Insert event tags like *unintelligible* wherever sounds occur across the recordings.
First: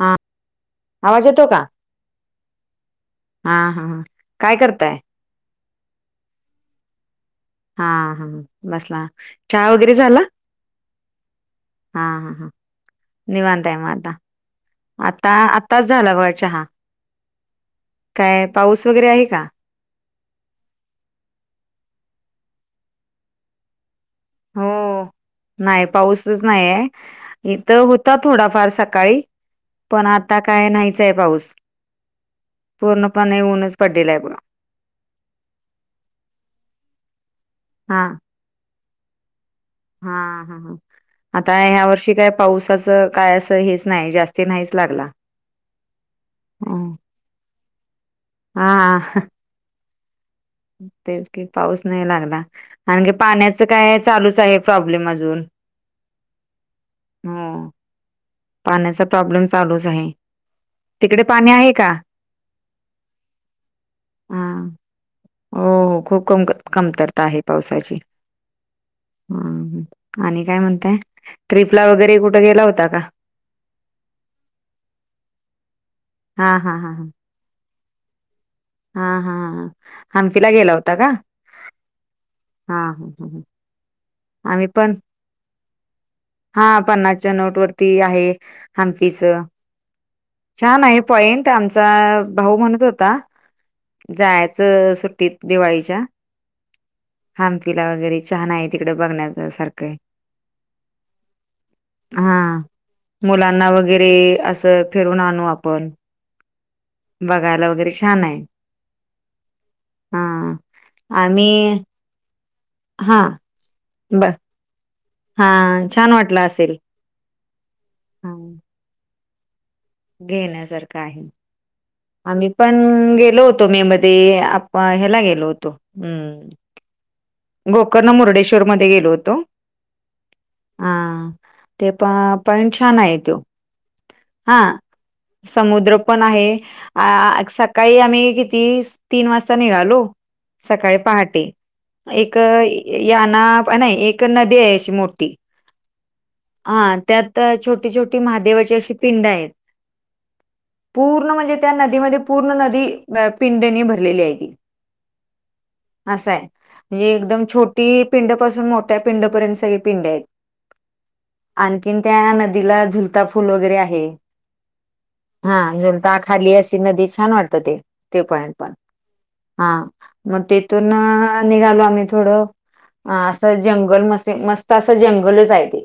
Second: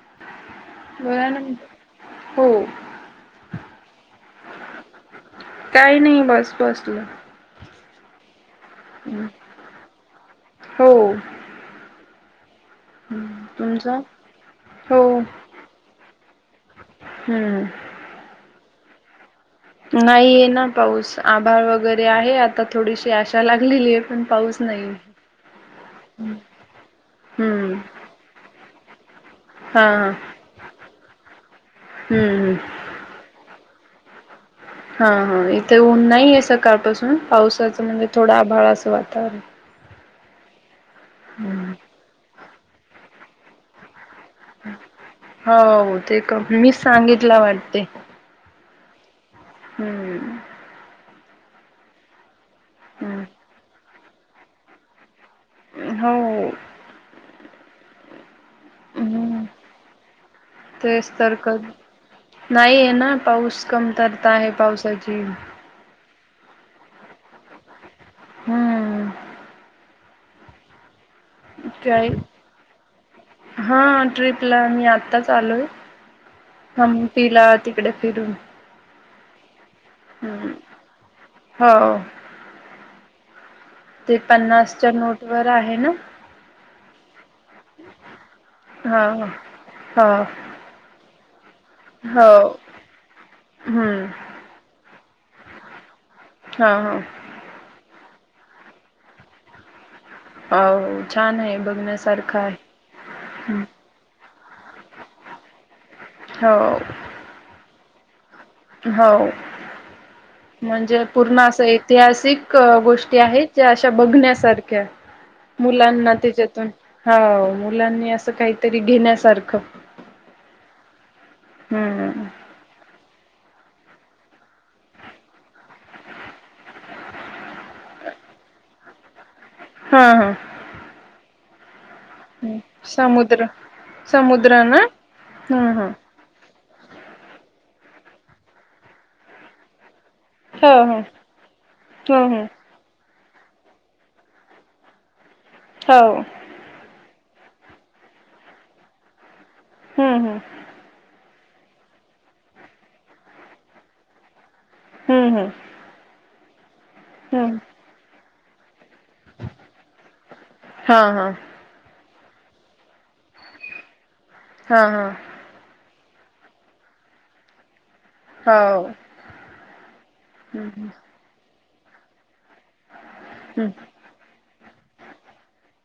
हा, आवाज बोला ना येतो का? हो हां हां हां काय करताय? काही नाही बस बसलं. हा हा बसला चहा वगैरे झालं? हो हा हा ह. निवांताय म तुमचं आता हो आता आताच झाला वळ चहा. हम्म. काय पाऊस वगैरे आहे का? नाहीय ना पाऊस आभाळ वगैरे आहे आता थोडीशी आशा लागलेली आहे. पण पाऊस नाही हो नाही पाऊसच नाहीय इथ हम्म हो आलता थोडाफार सकाळी हां पण आता काय नाहीचय पाऊस. हम्मम्. पूर्णपणे येऊनच पडलेला आहे बघा. हा हा इथे ऊन नाहीे सकाळपासून पावसाचं हा म्हणजे थोडा आभाळा असं वातावरण. हा हा ह आता ह्या वर्षी काय पावसाचं काय असं हेच नाही जास्त. हो ते कर मी सांगितला वाटते. हा. *unintelligible* हम्म. तेच की पाऊस नाही लागला आणखी हम्म पाण्याच काय चालूच आहे प्रॉब्लेम अजून. होय. ह ह. पाण्याचा प्रॉब्लेम हम्म चालूच आहे. तेच तिकडे तर पाणी क आहे का? नाही आहे ना पाऊस कमतरता हा आहे पावसाची. हो हो खूप कम कमतरता आहे पावसाची. हम्म हम्म आणि काय म्हणताय ट्रीपला काय वगैरे कुठे गेला होता का. हा ट्रीपला मी आत्ताच आलोय हा हा हा ह हंपीला. तिकडे फिरून. हा हा हंपीला हम्म गेला होता का? हो हा ह ह ते पन्नासच्या नोट वर आहे ना. हा पन्नासच्या नोट वरती आहे हंपीच. हा. छान आहे पॉइंट आमचा हो भाऊ म्हणत होता. हम्म जायचं सुट्टीत दिवाळीच्या. हा हा. हंपीला वगैरे छान आहे तिकडं बघण्याच सारखं. हो छान आहे बघण्यास. हा मुलांना वगैरे असं फिरून आणू आपण. हो. बघायला वगैरे छान आहे. हो हां म्हणजे पूर्ण आम्ही असं ऐतिहासिक. गोष्टी हां आहेत ज्या अशा ब बघण्यासारख्या हां छान मुलांना वाटलं त्याच्यातून असेल. होव मुलांनी असं हां काहीतरी घेण्यासारखं. घेण्यासारखं आहे. हम्म *inaudible* आम्ही पण गेलो होतो मे मध्ये आप ह्याला गेलो होतो. गोकर्ण मुर्डेश्वर मध्ये गेलो होतो. हा हा. हां. ते प पण छान आहे तो. समुद्र हा समुद्र ना हम्म हम्म समुद्र. पण आहे सकाळी आम्ही किती तीन वाजता निघालो. सकाळी हो पहाटे. हो एक हो याना नाही एक नदी आहे मोठी. हो. हा त्यात छोटी छोटी महादेवाची अशी पिंड आहेत. हम्म हम्म. पूर्ण म्हणजे त्या नदीमध्ये पूर्ण नदी पिंडनी भरलेली आहे ती. हम्म हम्. असं आहे म्हणजे एकदम छोटी पिंड पासून मोठ्या पिंडपर्यंत सगळी पिंड आहेत. हा हा. आणखीन त्या नदीला झुलता फुल वगैरे आहे. हा हा. हा जाता खाली अशी नदी छान वाटत ते. ते पॉइंट हा पण हो हा मग हम्म तेथून निघालो आम्ही थोडं हा असं हम्म जंगल म मस्त असं जंगलच आहे ते.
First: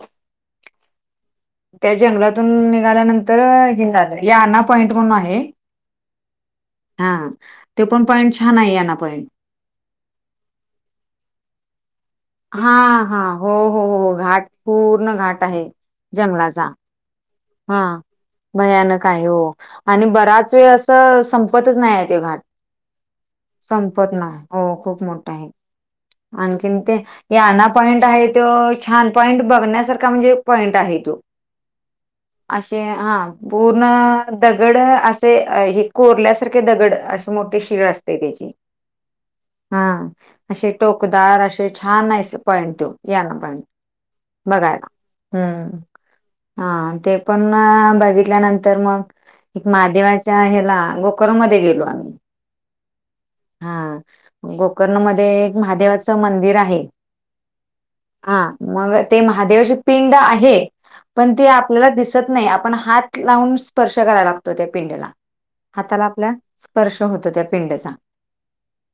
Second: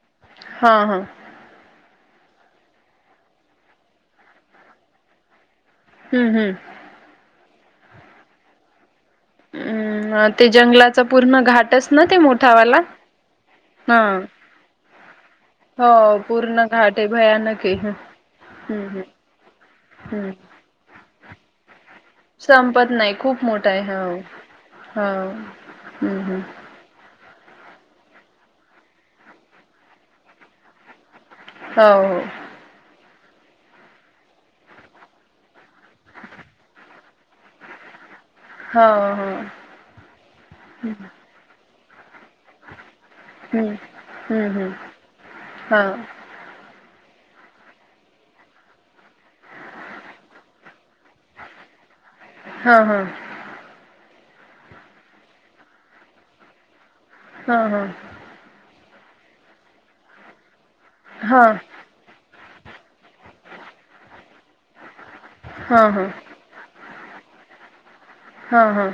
हा हा *inaudible* त्या जंगलातून निघाल्यानंतर हिलं आहे याना पॉईंट म्हणून आहे. हम्म हम्म. हा ते पण पॉईंट छान आहे याना पॉईंट. हम् ते जंगलाचा पूर्ण घाटच ना ते मोठ. हा हा हो हो हो घाट पूर्ण घाट. आहे हो जंगलाचा पूर्ण घाट आहे भयानक हा आहे. हम्म भयानक आहे हो आणि हम्म बराच वेळ असं संपतच नाही आहे ते घाट. संपत नाही खूप मोठा आहे संपत हो ना हो खूप हो मोठा आहे हम्म हम्म आणखीन ते. याना पॉइंट आहे तो छान पॉईंट बघण्यासारखा म्हणजे पॉईंट आहे तो. हो हो. असे हा. पूर्ण दगड असे हे कोरल्यासारखे दगड अशी मोठी शिळ असते त्याची. हो हो *inaudible* हा असे टोकदार असे छान आहे. पॉईंट टू यां ना पॉईंट हम्म हम्म हम्म बघायला हम्. हां हा ते पण बघितल्यानंतर मग. एक महादेवाच्या हला गोकर्म मध्ये गेलो आम्ही. हा हा. हा गोकर्ण मध्ये एक महादेवाचं मंदिर आहे. हा हा. हा मग ते महादेवाची पिंड आहे पण ती हां आपल्याला दिस दिसत नाही आपण हात लावून स्पर्श करायला लागतो त्या पिंडीला हां हां हाताला आपल्या स्पर्श होतो त्या पिंड्याचा. हा हा.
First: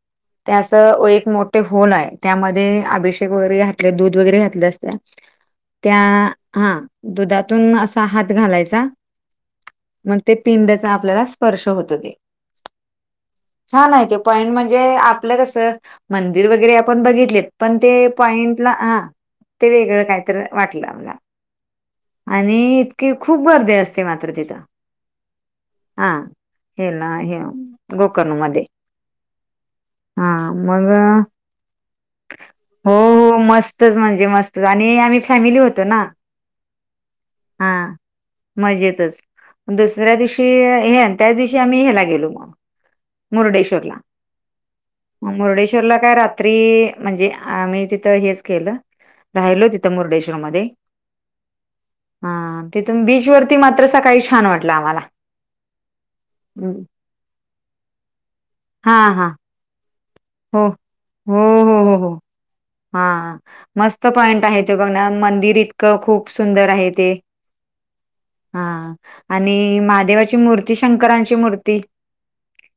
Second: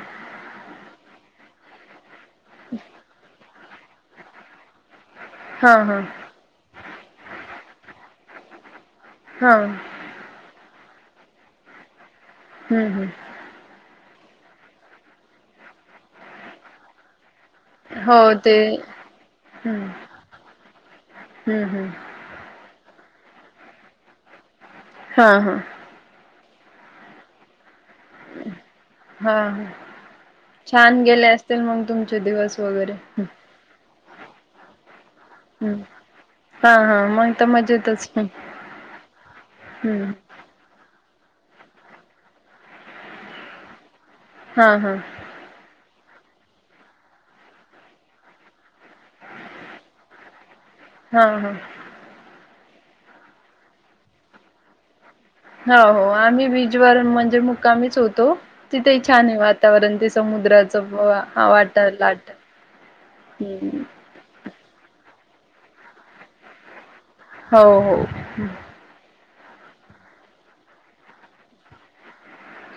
त्याचं एक मोठे होल आहे त्यामध्ये अभिषेक वगैरे. दूध वगैरे घातलं असत हां त्या हां हा. दुधातून असा हात घालायचा. हा. मग ते पिंडचा आपल्याला स्पर्श होत हो ते. हा हा. छान आहे ते पॉइंट म्हणजे आपलं कसं मंदिर वगैरे आपण बघितलेत. पण ते हो ते पॉइंटला ह ते हं, वेगळं काहीतरी वाटलं आला. हं, हं. *inaudible* आणि इतकीे खूप गर्दी असते मात्र तिथं. हा हा. हा हे ना हे गोकर्ण मध्ये हां, हां. हा. छान मग गेले असतील मग तुमचे दिवस हो वगैरे. हो मस्तच म्हणजे मस्त आणि आम्ही फॅमिली हं. होतो ना. हां, हां. मग तर हा मजेतच. हं, मजेतच हं. दुसऱ्या दिवशी. त्या दिवशी आम्हीला गेलो म मुर्डेश्वरला. हा हा मुर्डेश्वरला काय रात्री म्हणजे आम्ही तिथं हेच केलं. राहिलो तिथं मुरडेश्वर मध्ये हा हा हा तिथून बीच वरती मात्र सकाळी छान वाटलं आम्हाला हो हो आम्ही बीजवर म्हणजे मुक्कामीच होतो हा तिथे हा छानये वात वातावरण ते हो समुद्राच हो हो वाट हो लाट हम्म त पॉईंट आहे तो बघण्या मंदिर इतकं खूप सुंदर आहे ते हो हो- हा आणि महादेवाची मूर्ती शंकरांची मूर्ती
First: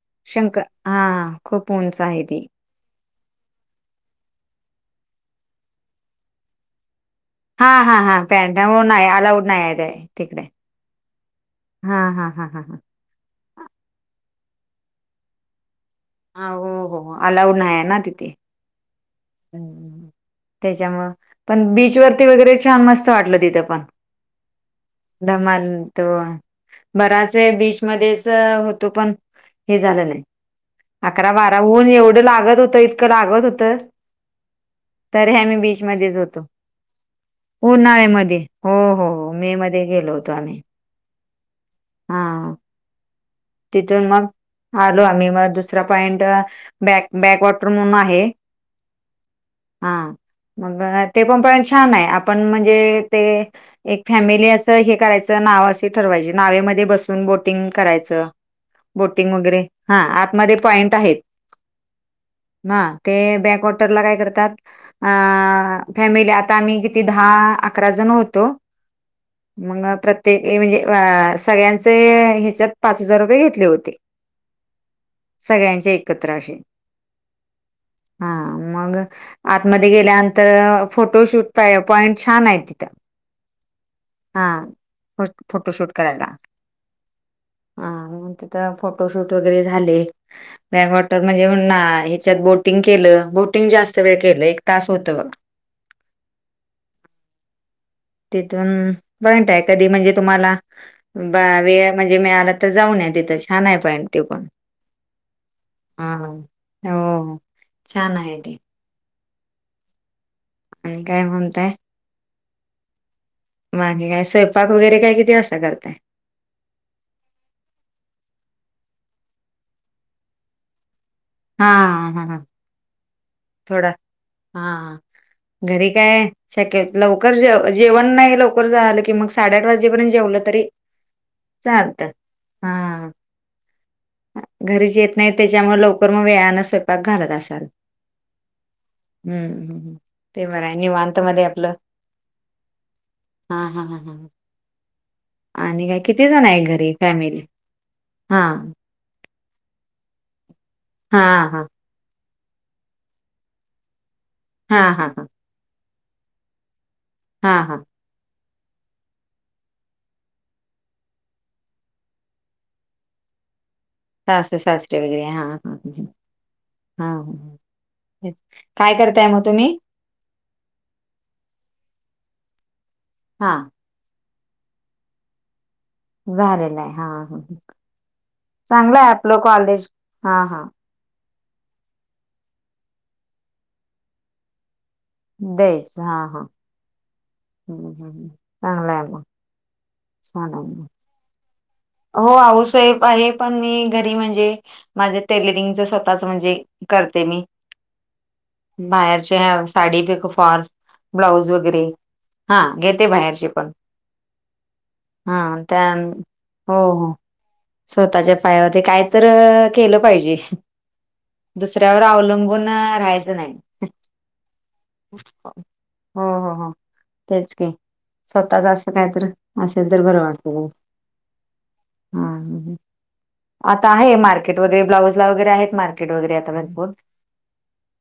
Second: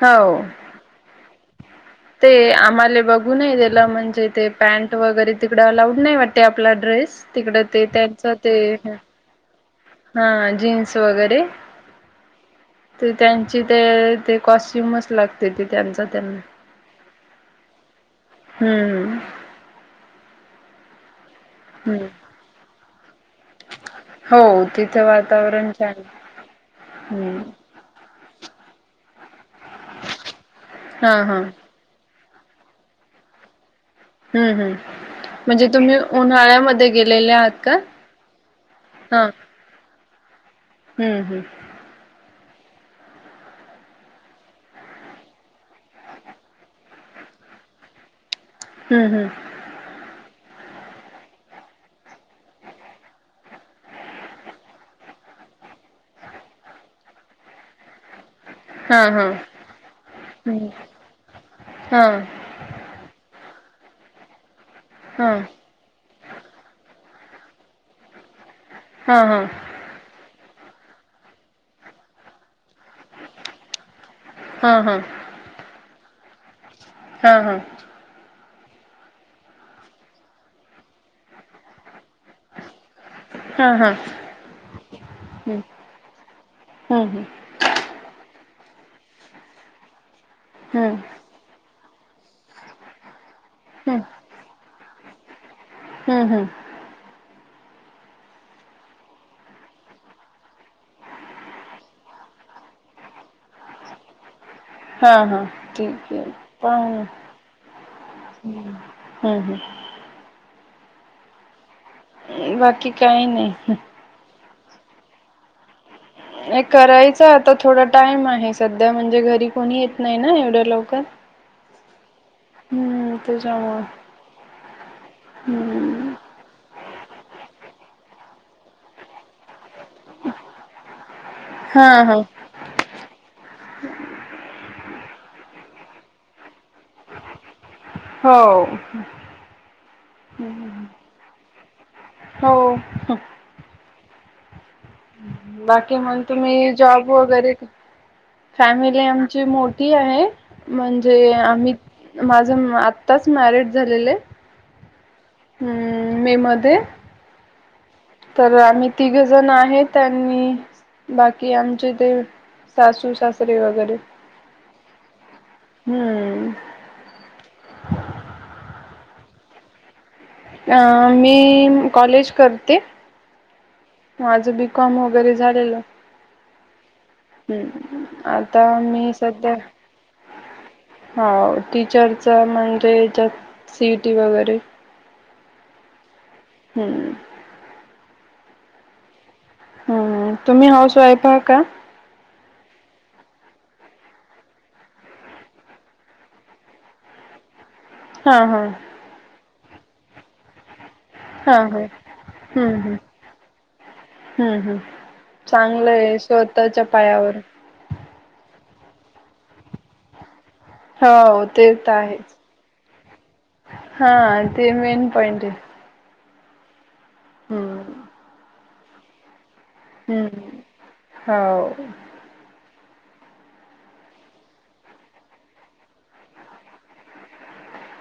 हो. शंकर हा खूप उंच आहे. ते ती आम्हाले बघु घु नाय दिला म्हणजे ते पॅन्ट वगैरे तिकड अलाऊड नाही वाटते आपला ड्रेस तिकड ते त्यांच ते हं आलाऊड नाय ये काय हा जीन्स वगैरे हा हा हा हा ते त्यांची ते ते कॉस्ट्युमच लागते ते त्यांचा त्यांना हा हो हो अलाऊड नाय य ना तिथे हूं त्याच्यामुळ पण बीच हम्म वरती वगैरे छान मस्त वाटलं तिथ ते पण हो तिथं वातावरण दमानं छान त आहे. बराच हम्म वेळ बीच मधेस होतो पण हें झालं नाय हा अकरा हा बारा ऊन एवढं लागत होतं इतकं लागत होतं. हम्म हम्म तरी आम्ही म्हणजे तुम्ही बीचमध्येच होतो उन्हाळ्यामध्ये गेलेले आहात का? उन्हाळ्यामध्ये हो हो हा हो मे मध्ये ते गेलो होतो आम्ही हम्म हम्म हा तिथून मग आलो आम्ही मग दुसरा पॉईंट बॅक बॅक वॉटर म्हणून आहे हूं हूं हा मग ते पण पॉईंट छान आहे आपण म्हणजे ते एक फॅमिली असं हे करायचं नाव अशी ठरवायची नावेमध्ये बसून बोटिंग करायचं. हा हा बोटिंग वगैरे हा आतमध्ये हम्म पॉईंट आहेत. हा न्हा ते बॅकवॉटरला काय करतात हा अ फॅमिली आता आम्ही किती दहा अकरा जण होतो. हा हा मग प्रत्येक म्हणजे अ सगळ्यांचे ह्याच्यात पाच हजार रुपये घेतले होते. हा हा सगळ्यांचे एकत्र असे हा हा हा मग आतमध्ये गेल्यानंतर फोटोशूट पा पॉइंट छान आहे तिथं हा हा हा फ फोटोशूट करायला. हम्म हम्म हा मंग तिथ फोटोशूट वगैरे झाले हम्म बॅगवॉटर म्हणजे मंग नां ह्याच्यात बोटिंग केलं बोटिंग जास्त हम्म वेळ केलं एक तास होत बघा. हम्म हम्म *unintelligible* तिथूनं जॉईट आहे कधी म्हणजे तुम्हाला बा वेळ म्हणजे मिळाला त जाऊन या तिथं छान आहे पॉईंट ते पण हा हा ठीक हा. आहे पण हो छान आहे ते हम्म हम्म आणि काय म्हणताय बाकी काही नाही बाकी काय स्वयपाक वगैरे काय किती वाजता करताय करायच आता थोडा टाइम आहे सध्या म्हणजे घरी कोणी येत नाही ना एवढ्या लवकर हां हां हां हम्म त्याच्यामुळे थोडा हा घरी हम्म काय शक्य लवकर जेवण नाही लवकर झालं की मग साडेआठ वाज पर्यंत जेवलं तरी हा चालत हा हा घरीच येत नाही त्याच्यामुळे लवकर मग वेळाने स्वयंपाक घालत असाल हो हम्म हम्म ते बरं आहे निवांत मध्ये आपलं हो हा हा ह हं ह बाकी मग आहे तुम्ही घरी जॉब फॅमिली? वगैरे हा फॅमिली ते आमची मोठी आहे हा म्हणजे हा आम्ही माझं आत्ताच मॅरिज झालेलं आहे हा हा हां हम्म मे मध्ये हां हां तर आम्ही तिघ जण आहेत त्यांनी बाकी आमचे ते सासू सासरे वगैरे सासु सासरे वगैरे हा हा हा. हम्म हा काय करताय मग तुम्ही अ मी कॉलेज करते हा माझं बी कॉम वगैरे झालेलं आहे झालेलं आहे हा आता चांगलंय मी आपलं सध्या कॉलेज हा हा हो टीचरच म्हणजे याज्यात सी ई टी वगैरे द्यायच हा हा हम्म ह ह चागलंय म छान आहे म *inaudible* प का हो आऊसाहेब आहे पण मी घरी म्हणजे माझे टेलरिंगच स्वतःच म्हणजे करते मी हा हा बाहेरचे साडी बी खू फाॅल ब्लाऊज हा वगैरे हा हा हम्म हम्म घेते बाहेरचे पण हम्म हम् हा त्या चांगलं आहे शत हो हो स्वतःच्या पायावर काय तर केलं पाहिजे हो ते तर दुसऱ्यावर आहेच अवलंबून राहायचं नाही हा ते मेन हो पॉइंट आहे हो हो तेच क हम्म स्वतः चा अस कायतरी असेल तर बरं हम्म वाटतं ग हो हा ह आता आहे मार्केट वगैरे ब्लाउज ला वगैरे आहेत मार्केट वगैरे आता भरपूर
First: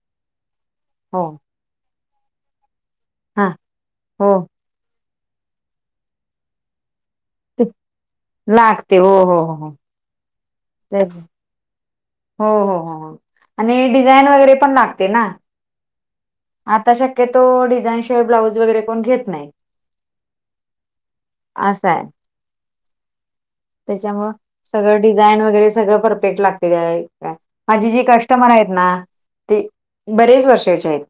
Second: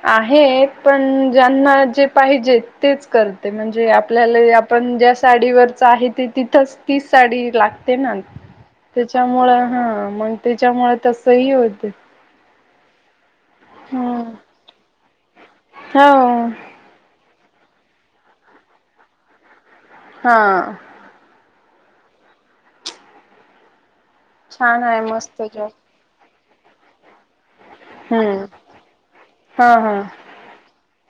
आहेत हो पण ज्यांना जे पाहिजेत तेच हा करते म्हणजे हो आपल्याला पण ज्या साडीवरच आहे ते तिथंच ती साडी ते लागते ना लागते हो हो हो त्याच्यामुळे हो हा मग त्याच्यामुळे ते तस ही होत हो हो हो हो आणि डिझाईन वगैरे पण लागते ना होा आता शक्यतो डिझाईनशिवाय ब्लाऊज वगैरे कोण घेत नाही. हा असा आहे त्याच्यामुळं छान आहे सगळं डिझाईन मस्त वगैरे जॉब सगळं परफेक्ट लागते का माझे जे हम्म कस्टमर आहेत ना ते हा हा बरेच वर्षाचे आहेत.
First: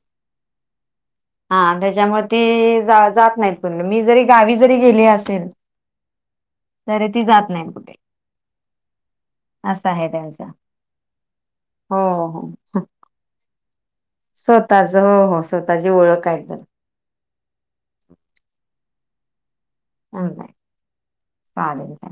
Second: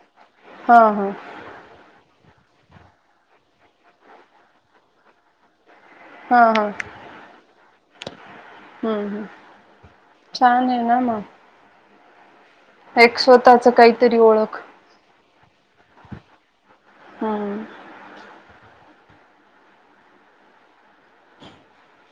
हा हा हा त्याच्यामुळे ते जात नाहीत कुणीकड मी जरी गावी जरी गेली असेल हा हा ती जात नाही कुठे हम्म हम् असं आहे त्यांचा हो हो एक स्वतःच काहीतरी ओळख तचं हो हो स्वतःची ओळख काय तर हम् *unintelligible*